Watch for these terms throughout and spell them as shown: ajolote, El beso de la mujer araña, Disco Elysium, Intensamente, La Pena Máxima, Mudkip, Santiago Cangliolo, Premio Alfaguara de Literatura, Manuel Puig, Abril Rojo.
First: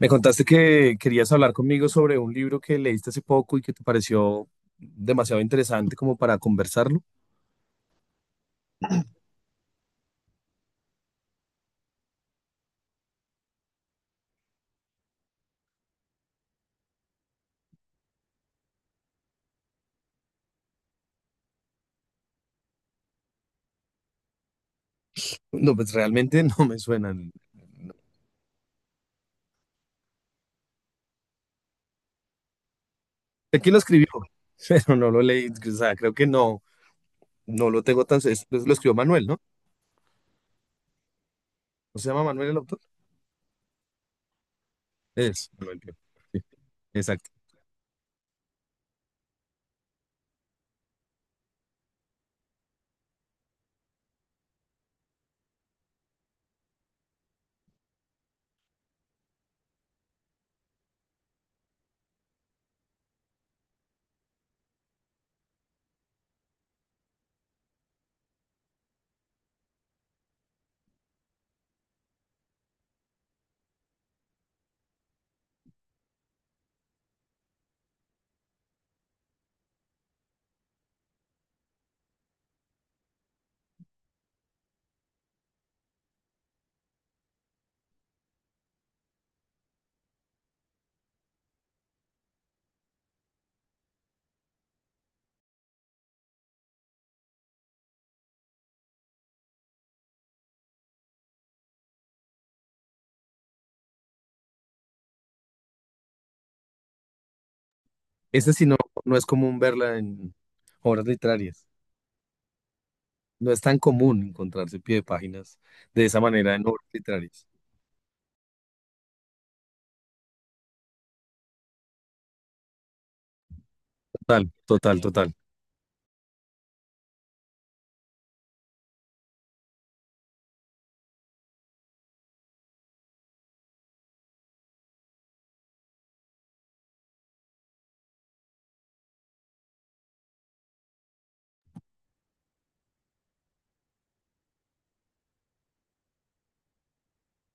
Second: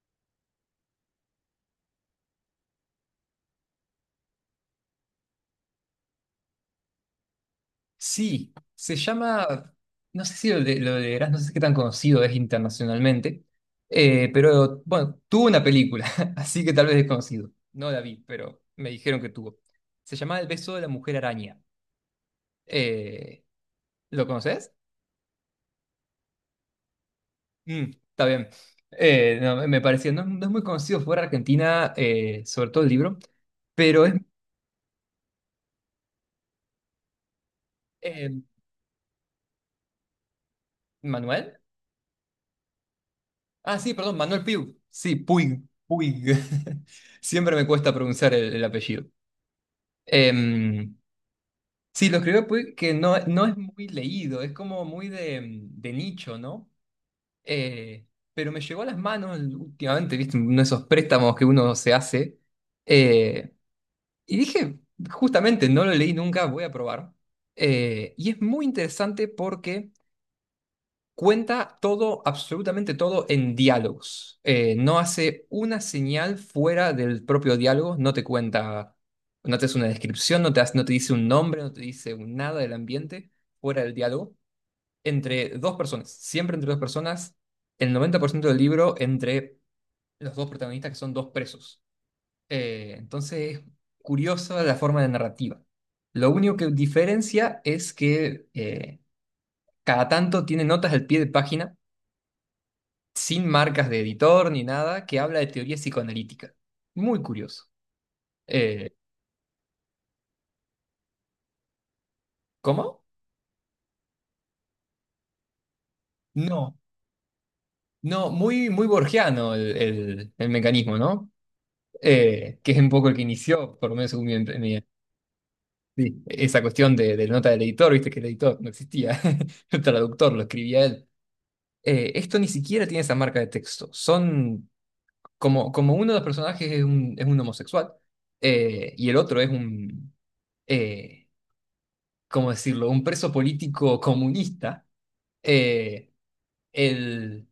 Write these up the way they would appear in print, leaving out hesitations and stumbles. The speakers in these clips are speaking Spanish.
Me contaste que querías hablar conmigo sobre un libro que leíste hace poco y que te pareció demasiado interesante como para conversarlo. Sí, se llama, no sé si lo leerás, no sé qué tan conocido es internacionalmente, pero bueno, tuvo una película, así que tal vez es conocido. No la vi, pero me dijeron que tuvo. Se llama El beso de la mujer araña. Eh, ¿Lo conoces? No, pues realmente no me suena. Mm, está bien. No, me parecía, no, no es muy conocido fuera de Argentina, sobre todo el libro, Sé quién lo pero escribió, es... pero no lo leí. O sea, creo que no, no lo tengo tan... eh, pues, lo escribió Manuel, ¿no? ¿Manuel? ¿No se llama Manuel el autor? Ah, sí, perdón, Manuel Piu. Sí, Es Puig, Manuel, creo. Puig. Sí, exacto. Siempre me cuesta pronunciar el apellido. Em, sí, lo escribió Puig que no, no es muy leído, es como muy de, de nicho, ¿no? Eh, pero me llegó a las manos últimamente, ¿viste? Uno de esos préstamos que uno se hace. Eh, y dije, justamente, no lo leí nunca, voy a probar. Y es muy interesante porque cuenta todo, absolutamente todo en diálogos. No hace una señal fuera del propio diálogo, no te cuenta, no te hace una descripción, no te, hace- no te dice un nombre, no te dice un nada del ambiente fuera del diálogo. Entre dos personas, siempre entre dos personas, el 90% del libro entre los dos protagonistas que son dos presos. Entonces, es curiosa la forma de narrativa. Lo único que diferencia es que cada tanto tiene notas al pie de página sin marcas de editor ni nada, que habla de teoría psicoanalítica. Muy curioso. Ese sí no, Eh, no es común verla en obras literarias. ¿Cómo? No es tan común encontrarse pie de páginas de esa manera en No, obras literarias. no, muy, muy borgiano el mecanismo, ¿no? Que es un poco el que inició, por lo menos según mi, Total, total, total. sí, esa cuestión de la nota del editor, viste que el editor no existía, el traductor lo escribía él. Esto ni siquiera tiene esa marca de texto. Son como, como uno de los personajes es un homosexual, y el otro es un, eh, ¿cómo decirlo?, un preso político comunista, eh, el-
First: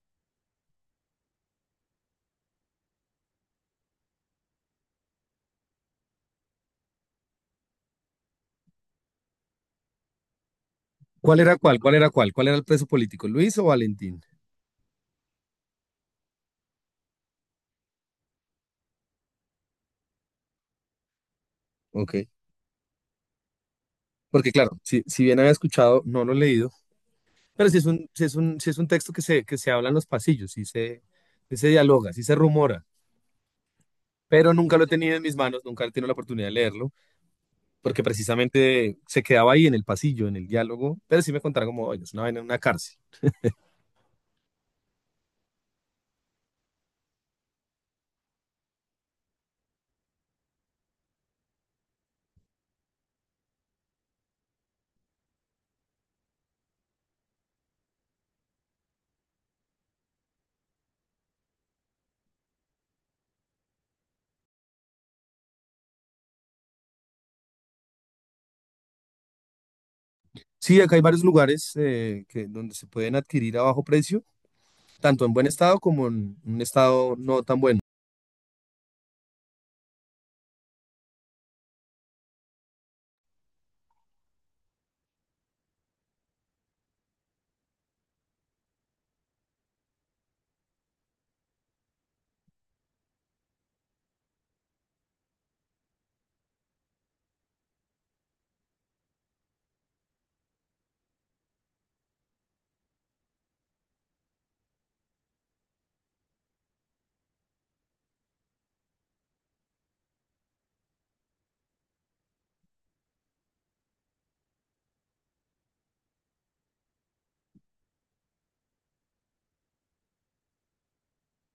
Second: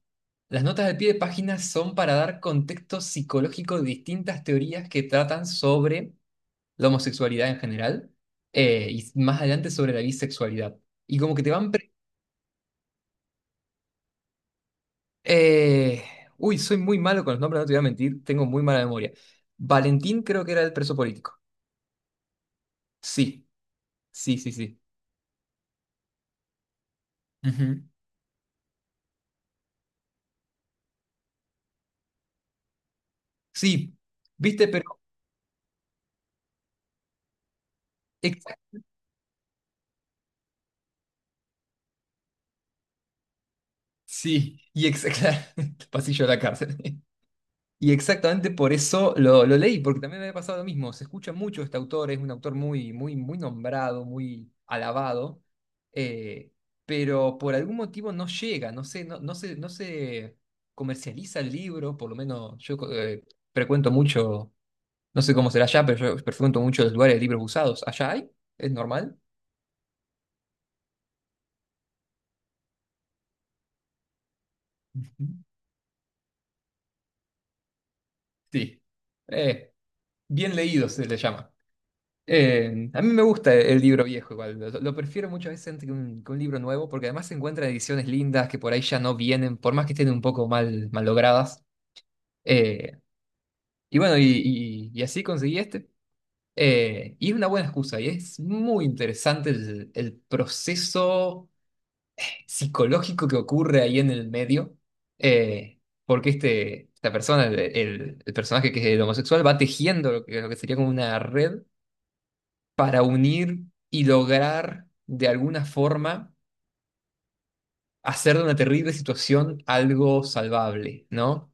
las notas de pie de página son para dar contexto psicológico de distintas teorías que tratan sobre la homosexualidad en general, y más adelante sobre la bisexualidad. Y como ¿Cuál que te era van... cuál? ¿Cuál era cuál? ¿Cuál era el preso político? ¿Luis o Valentín? eh, uy, soy muy malo con los nombres, no te voy a mentir, tengo muy mala memoria. Valentín creo que era el preso político. Ok. Sí, sí, Porque sí, claro, sí. si bien había escuchado, no lo he leído, pero si es Ujú. un, sí es un, sí es un texto que que se habla en los pasillos, sí se dialoga, sí se rumora, Sí, pero viste, nunca lo he pero... tenido en mis manos, nunca he tenido la oportunidad de leerlo, porque precisamente se quedaba ahí en el pasillo, en el diálogo, pero sí me contaron como, oye, es una vaina en una cárcel. Sí, y exactamente, el pasillo de la cárcel. Y exactamente por eso lo leí, porque también me había pasado lo mismo. Se escucha mucho este autor, es un autor muy, muy, muy nombrado, muy alabado, eh, pero por algún motivo no llega, no sé, no, no se comercializa el libro, por lo menos yo frecuento mucho, no sé cómo será allá, pero yo frecuento mucho los lugares de libros usados. ¿Allá hay? ¿Es normal? Sí, acá hay varios lugares que, donde se pueden adquirir a bajo precio, tanto en buen estado como en un estado no tan bueno. Sí. Eh, Bien leído se le llama. A mí me gusta el libro viejo igual, lo prefiero muchas veces antes que un libro nuevo, porque además se encuentran ediciones lindas que por ahí ya no vienen, por más que estén un poco mal, mal logradas. Eh, y bueno, y así conseguí este. Y es una buena excusa, y es muy interesante el proceso psicológico que ocurre ahí en el medio, eh, porque este, esta persona, el personaje que es el homosexual, va tejiendo lo que sería como una red para unir y lograr de alguna forma hacer de una terrible situación algo salvable, ¿no?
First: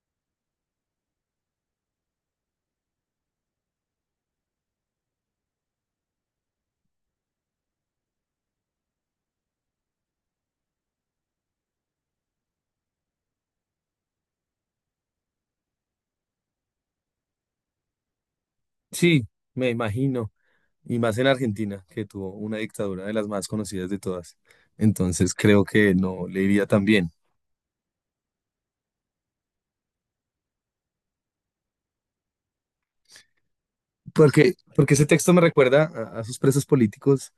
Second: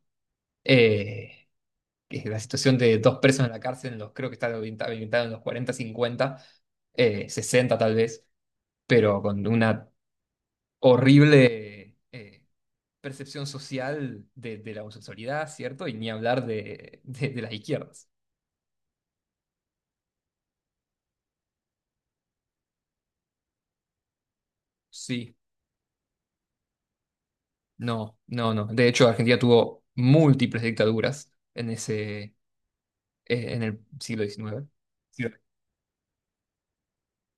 Eh, que la situación de dos presos en la cárcel, en los, creo que está ambientada en los 40, 50, 60 tal vez, pero con una horrible percepción social de la homosexualidad, ¿cierto? Y ni hablar de las izquierdas. Sí, me imagino. Y más en Argentina, que tuvo una dictadura de las más conocidas de todas. Entonces Sí, creo que no le iría tan bien. no, no, no. De hecho, Argentina tuvo múltiples dictaduras en ese, en el siglo Porque, XIX. porque ese Sí. texto me recuerda a sus presos políticos.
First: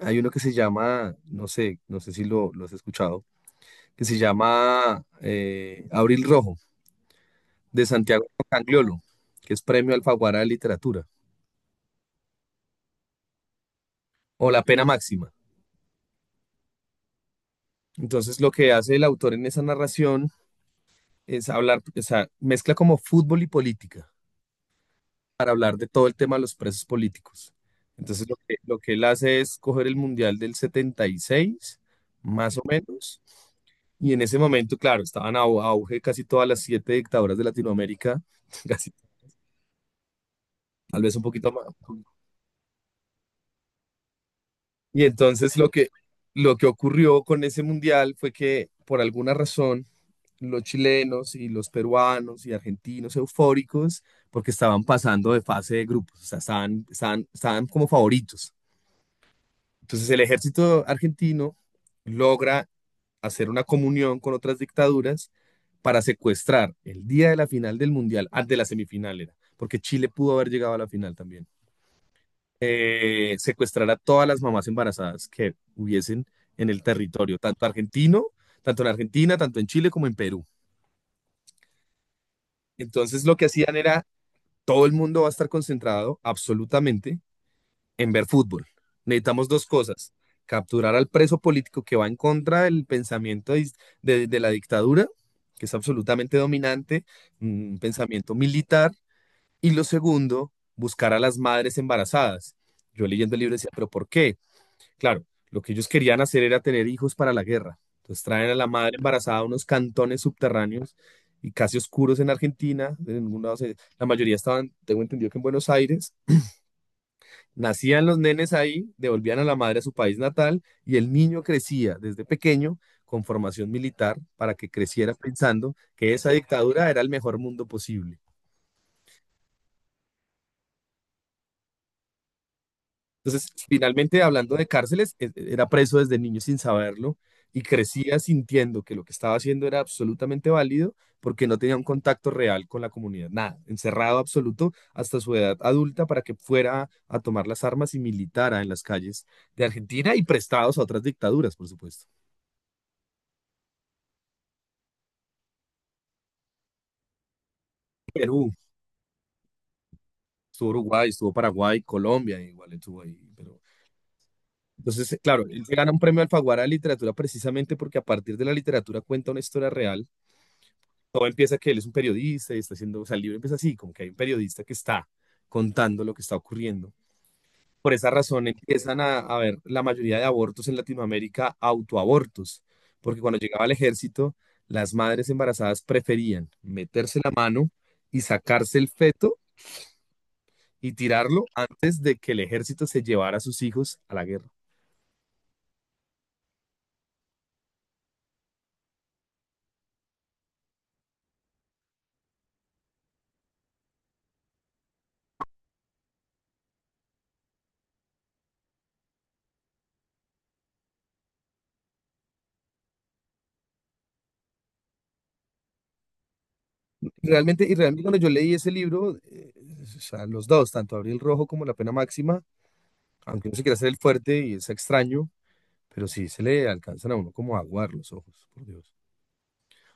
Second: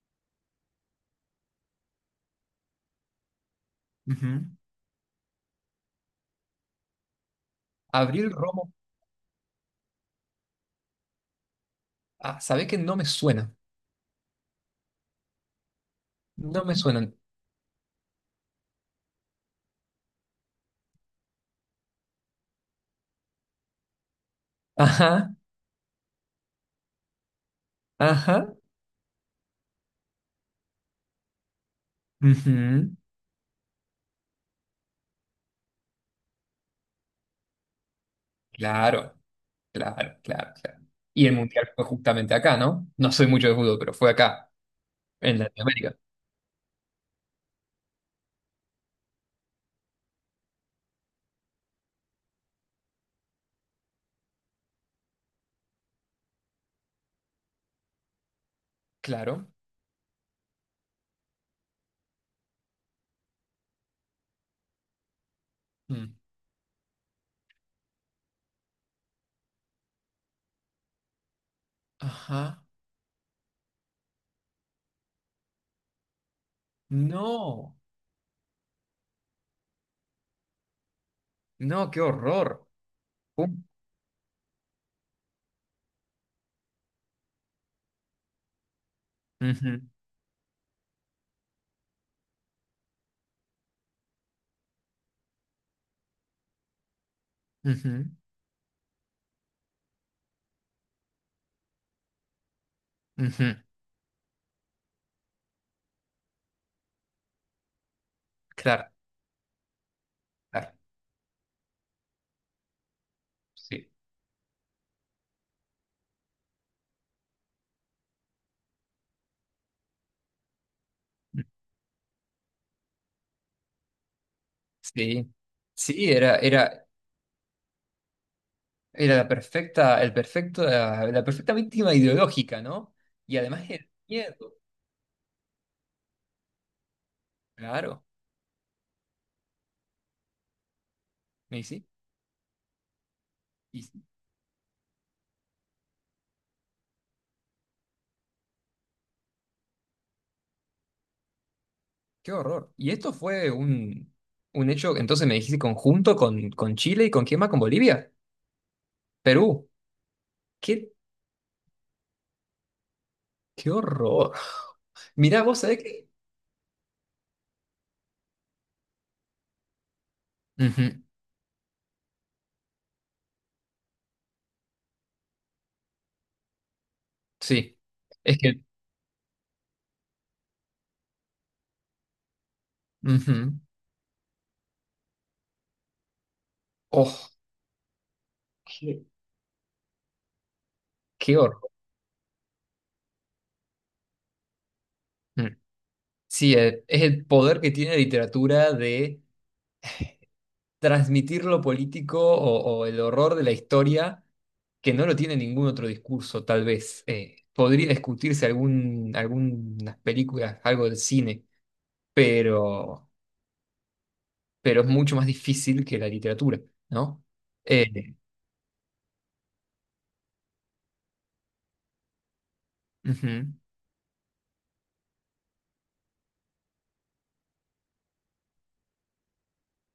Hay uno que se llama, no sé, no sé si lo has escuchado, que se Ujú. llama Abril Rojo, de Santiago Abril Romo. Cangliolo, que es premio Alfaguara de Literatura, Ah, ¿sabés que no me suena? o La Pena Máxima. No me suenan. Entonces lo que hace el autor en esa narración es hablar, o sea, mezcla como fútbol y política, Ajá, para hablar de todo el tema de los presos políticos. Entonces, ajá. Lo que él hace es coger el Mundial del 76, más o Ujú. menos, y en ese momento, claro, estaban a auge casi todas las siete dictaduras de Latinoamérica, casi, Claro, claro, claro, claro. tal vez un Y el poquito más. mundial fue justamente acá, ¿no? No soy mucho de fútbol, pero fue acá, Y en entonces Latinoamérica. lo que ocurrió con ese mundial fue que, por alguna razón, los chilenos y los peruanos y argentinos eufóricos, porque estaban pasando de fase de grupos, o sea, estaban como favoritos. Claro. Entonces el ejército argentino logra hacer una comunión con otras dictaduras para Mm, secuestrar el día de la final del Mundial, antes de la semifinal era, porque Chile pudo haber llegado a la final también, ajá. Secuestrar a todas las mamás embarazadas que hubiesen en el territorio, tanto No, argentino, tanto en Argentina, tanto en Chile como en Perú. no, qué horror. Entonces lo que Pum, hacían era, todo el mundo va a estar concentrado absolutamente en ver fútbol. Necesitamos dos ujú, cosas. Capturar al preso político que va en contra del pensamiento de la dictadura, que es absolutamente dominante, un ujú, pensamiento militar. Y lo segundo, buscar a las madres embarazadas. Yo leyendo el ujú, libro decía, pero ¿por qué? Claro, lo que ellos querían hacer era tener hijos para la guerra. Entonces traen a la claro, madre embarazada a unos cantones claro. subterráneos y casi oscuros en Argentina. En ningún lado Sí. la mayoría estaban, tengo entendido que en Buenos Aires nacían los nenes ahí, devolvían a la madre a su país natal y el niño crecía desde pequeño con formación militar para que creciera Sí. pensando Sí, que esa era, era. dictadura era el mejor mundo posible. Era la perfecta, el perfecto, la perfecta víctima ideológica, ¿no? Y Entonces, además el finalmente, miedo, hablando de cárceles, era preso desde niño sin saberlo y claro, crecía sintiendo que lo que estaba haciendo era absolutamente válido porque me no tenía un dice, contacto real con la comunidad, nada, y sí, encerrado absoluto hasta su edad adulta para que fuera a tomar las armas y militara en las calles de Argentina y prestados a otras dictaduras, por supuesto. qué horror. Y esto fue un hecho, entonces me dijiste conjunto con Chile y con quién más, con Bolivia, Perú, Perú, estuvo qué, Uruguay, estuvo Paraguay, Colombia, igual estuvo ahí. Pero... qué horror. Entonces, Mirá, claro, vos él se sabés gana un que... premio Alfaguara de literatura precisamente porque a partir de la literatura cuenta una historia real. Ujú, Todo empieza que él es un periodista y está haciendo, o sea, el libro empieza así, como que hay un periodista que está contando lo que está ocurriendo. sí, Por esa es razón que... empiezan a ver la mayoría de abortos en Latinoamérica autoabortos, porque cuando Ujú. llegaba el ejército, las madres embarazadas preferían meterse Oh, la mano y sacarse el qué, feto y qué tirarlo horror. antes de que el ejército se llevara a sus hijos a la guerra. Mm. Sí, es el poder que tiene la literatura de transmitir lo político o el horror de la historia que no lo tiene ningún otro discurso, tal vez. Podría discutirse algún, algunas películas, algo del cine, pero, pero es mucho más difícil que la literatura, ¿no? Realmente, y realmente Eh, cuando yo leí ese libro, o sea, los dos, tanto Abril Rojo como La Pena Máxima, Ujú. aunque no se quiera hacer el fuerte y es extraño, pero sí se le alcanzan a uno como a aguar los ojos, por Dios.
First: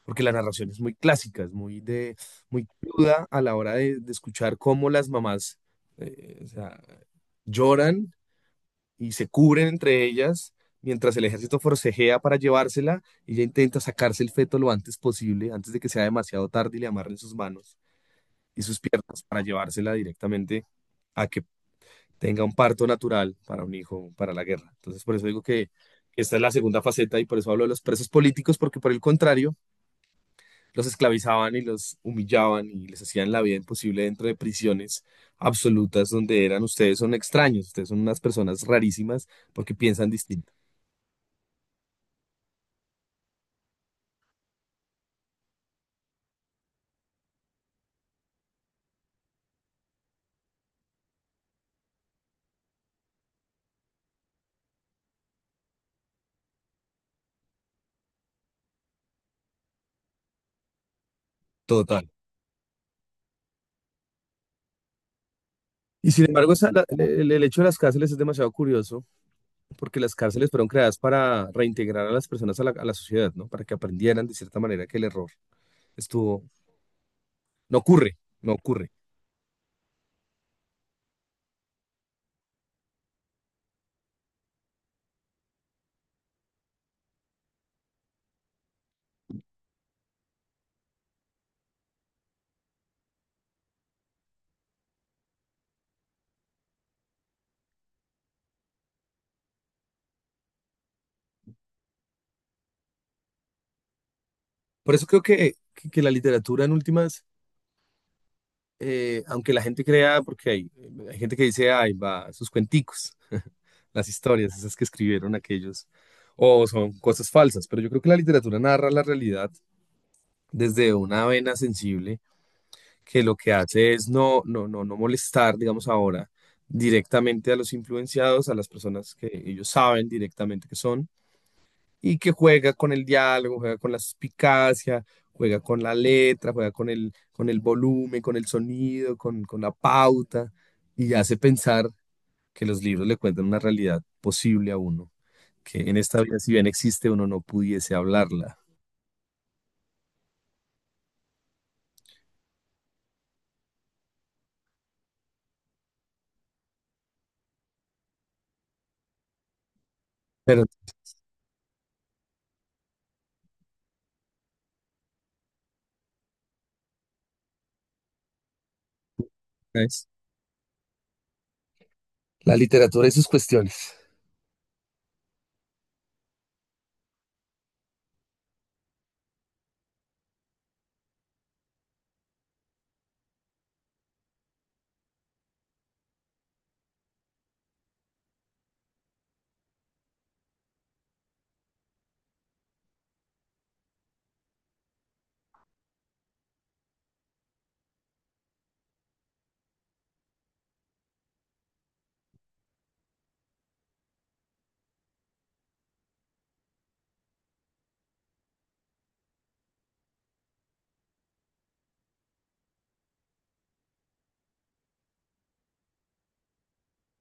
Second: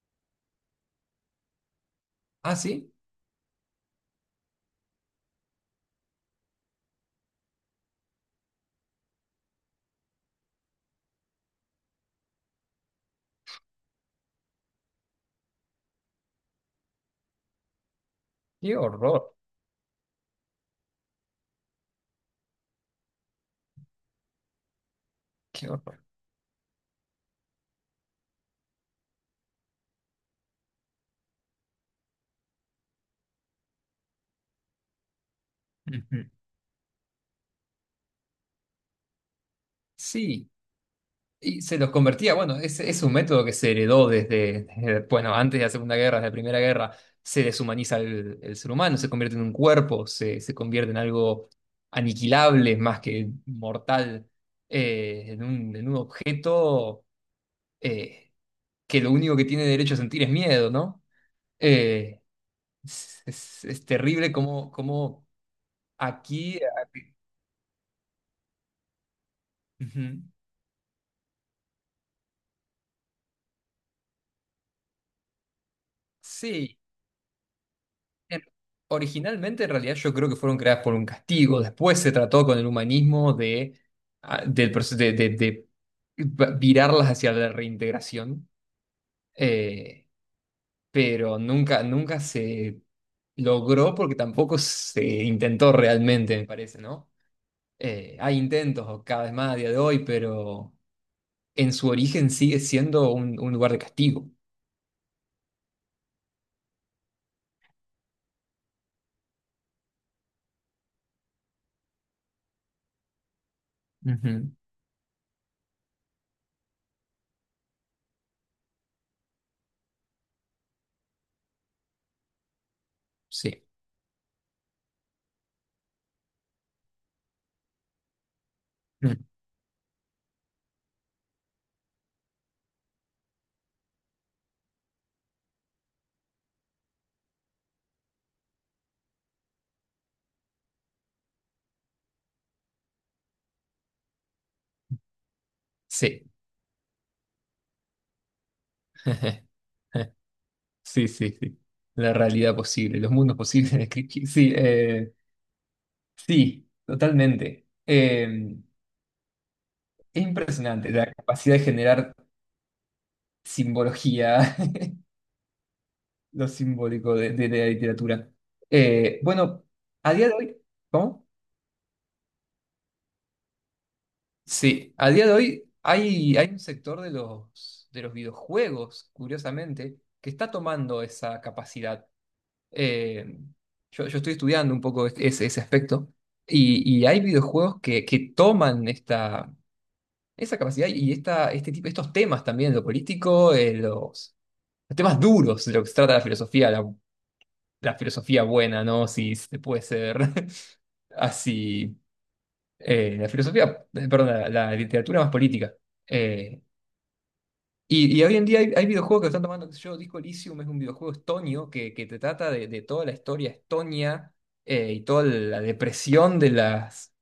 Porque la narración es muy clásica, es muy, de, Ah, muy sí, cruda a la hora de escuchar cómo las mamás o sea, lloran y se cubren entre ellas mientras el ejército forcejea para llevársela. Ella intenta sacarse el feto lo antes posible, antes de que sea demasiado tarde y le amarren sus manos y qué sus piernas horror, para llevársela directamente a que tenga un parto natural para un hijo, para la guerra. Entonces, por eso digo qué que horror. esta es la segunda faceta y por eso hablo de los presos políticos, porque por el contrario, los esclavizaban y los humillaban y les hacían la vida imposible dentro de prisiones absolutas Ujú. donde eran ustedes son extraños, ustedes son unas personas rarísimas porque piensan Sí. distinto. Y se los convertía, bueno, es un método que se heredó bueno, antes de la Segunda Guerra, desde la Primera Guerra, se deshumaniza el ser humano, se, convierte en un cuerpo, se convierte en algo aniquilable más que mortal, en un objeto eh, que lo único que tiene derecho a sentir es miedo, ¿no? Total. Eh, es terrible como Y sin embargo, aquí... el hecho de las cárceles es demasiado curioso, porque las Ujú. cárceles fueron creadas para reintegrar a las personas a la sociedad, ¿no? Para que aprendieran de cierta manera que el error estuvo, Sí. no ocurre, Eh, no ocurre. Originalmente, en realidad, yo creo que fueron creadas por un castigo. Después se trató con el humanismo de, ah, del de virarlas hacia la reintegración. Eh, pero nunca, nunca se logró porque tampoco se intentó realmente, me parece, ¿no? Hay intentos cada vez más a día de hoy, pero en su origen sigue siendo un lugar de castigo. Por eso creo que la literatura en últimas, aunque la gente crea, porque hay gente que dice, ay, va, sus cuenticos, las Ujú, historias, esas que escribieron aquellos, o son cosas falsas, pero yo creo que la literatura narra la realidad desde una vena sensible que lo que sí. hace es no molestar, digamos ahora, directamente a los influenciados, a las personas Mm, que ellos saben directamente que son, y que juega con el diálogo, juega con la suspicacia, juega con la letra, juega con el volumen, con el sonido, con la pauta, y hace pensar que los libros le cuentan una realidad posible a uno, que en esta sí. vida, si bien existe, uno no pudiese hablarla. Sí, sí, sí. La realidad posible, los mundos posibles. Sí, sí, totalmente. Es Pero, impresionante la capacidad de generar simbología, lo simbólico de la literatura. Bueno, ¿sabes? a día de hoy, ¿cómo? La literatura y sus cuestiones. Sí, a día de hoy hay un sector de los videojuegos, curiosamente, que está tomando esa capacidad. eh, yo estoy estudiando un poco ese aspecto y hay videojuegos que toman esta, esa capacidad y esta, este tipo, estos temas también, lo político, los temas duros de lo que se trata la filosofía, la filosofía buena, ¿no? Si se puede ser así. La filosofía, perdón, la literatura más política. Eh, y hoy en día hay videojuegos que están tomando, qué sé yo, Disco Elysium es un videojuego estonio que te trata de toda la historia estonia y toda la depresión de las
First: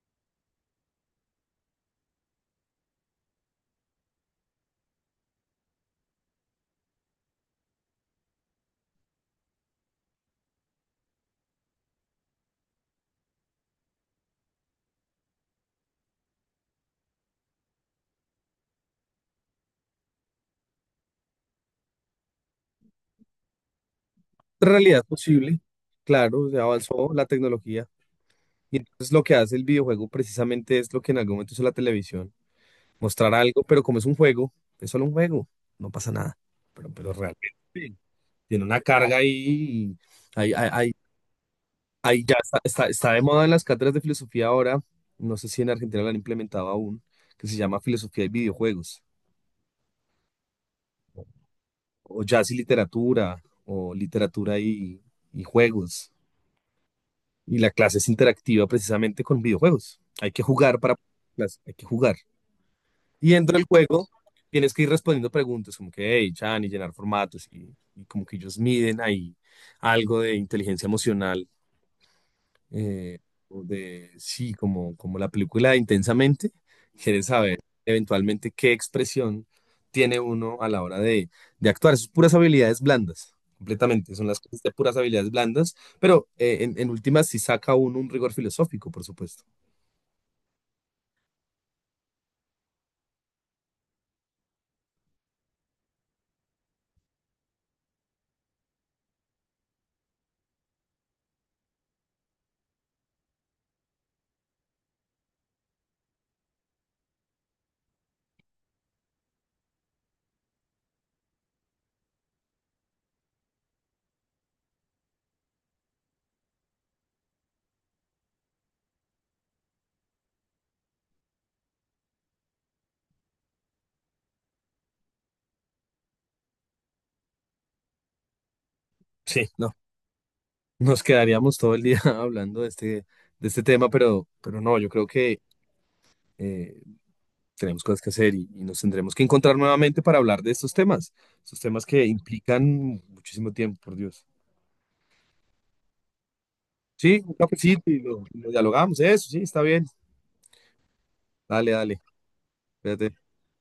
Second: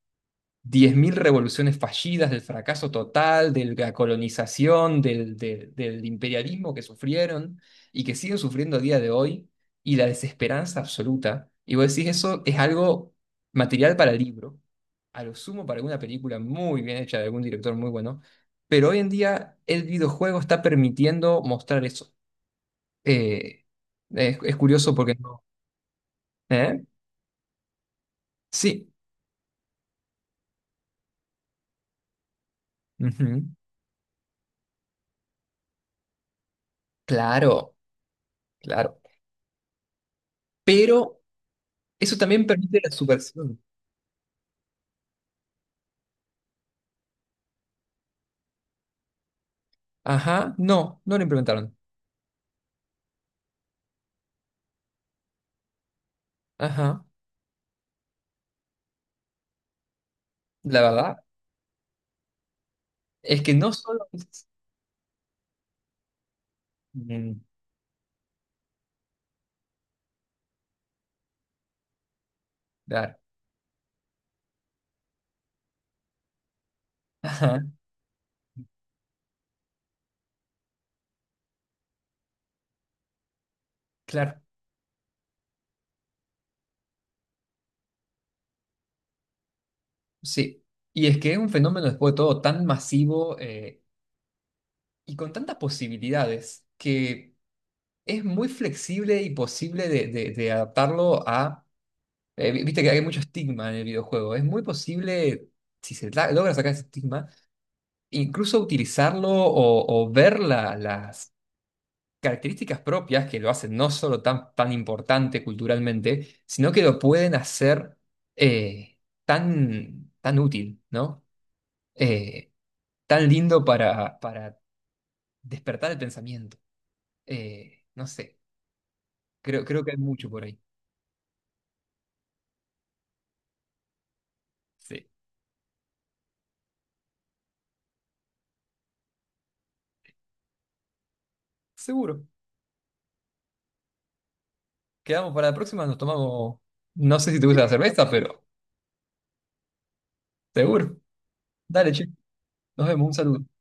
10.000 revoluciones fallidas, del fracaso total, de la colonización, del imperialismo que sufrieron y que siguen sufriendo a día de hoy y la desesperanza absoluta. Y vos decís, eso es algo material para el libro a lo sumo para alguna película muy bien hecha de algún director muy bueno, pero hoy en día el videojuego está permitiendo mostrar eso. Eh, es curioso Realidad porque no. posible, claro, ya ¿Eh? avanzó la tecnología y Sí, entonces lo que hace el videojuego precisamente es lo que en algún momento hizo la televisión, mostrar ujú, algo, pero como es un juego, es solo un juego, no pasa nada, pero realmente claro, tiene una claro. carga ahí, y ahí, ahí, ahí- Pero eso ahí ya también está, permite la está de moda en subversión. las cátedras de filosofía ahora, no sé si en Argentina lo han implementado aún, que se llama filosofía y videojuegos, Ajá, no, no lo implementaron. o jazz y literatura, o literatura y juegos. Ajá, Y la clase es interactiva precisamente con videojuegos. Hay que jugar la para verdad clase, hay que jugar. Y es que dentro del no juego solo tienes que ir respondiendo preguntas como que, hey, Chan, y llenar Mm, formatos y como que ellos miden ahí algo de inteligencia emocional claro, eh, o de, sí, como, como la película de Intensamente, quieres saber ajá, eventualmente qué expresión tiene uno a la hora de actuar. Es puras habilidades blandas, completamente, son las claro, cosas de puras habilidades blandas, pero en últimas sí saca uno un rigor filosófico, por supuesto. sí. Y es que es un fenómeno después de todo tan masivo y con tantas posibilidades que es muy flexible y posible de adaptarlo a... viste que hay mucho estigma en el videojuego. Es muy posible, si se logra sacar ese estigma, incluso utilizarlo o ver las características propias que lo hacen no solo tan, tan importante culturalmente, sino que lo pueden hacer eh, tan, tan útil, ¿no? Eh, Tan lindo para despertar el pensamiento. No sé, Sí, creo, no, creo que hay mucho por ahí. nos quedaríamos todo el día hablando de este tema, pero no, yo creo Sí, que... eh, tenemos cosas que hacer y nos tendremos que encontrar nuevamente para hablar de estos temas que seguro. implican muchísimo tiempo, por Dios. Quedamos para la próxima, nos tomamos, no Sí, sé un si te gusta la cafecito cerveza, y pero lo dialogamos, eso, sí, está bien. seguro. Dale, Dale, dale, che, nos vemos, un espérate. saludo.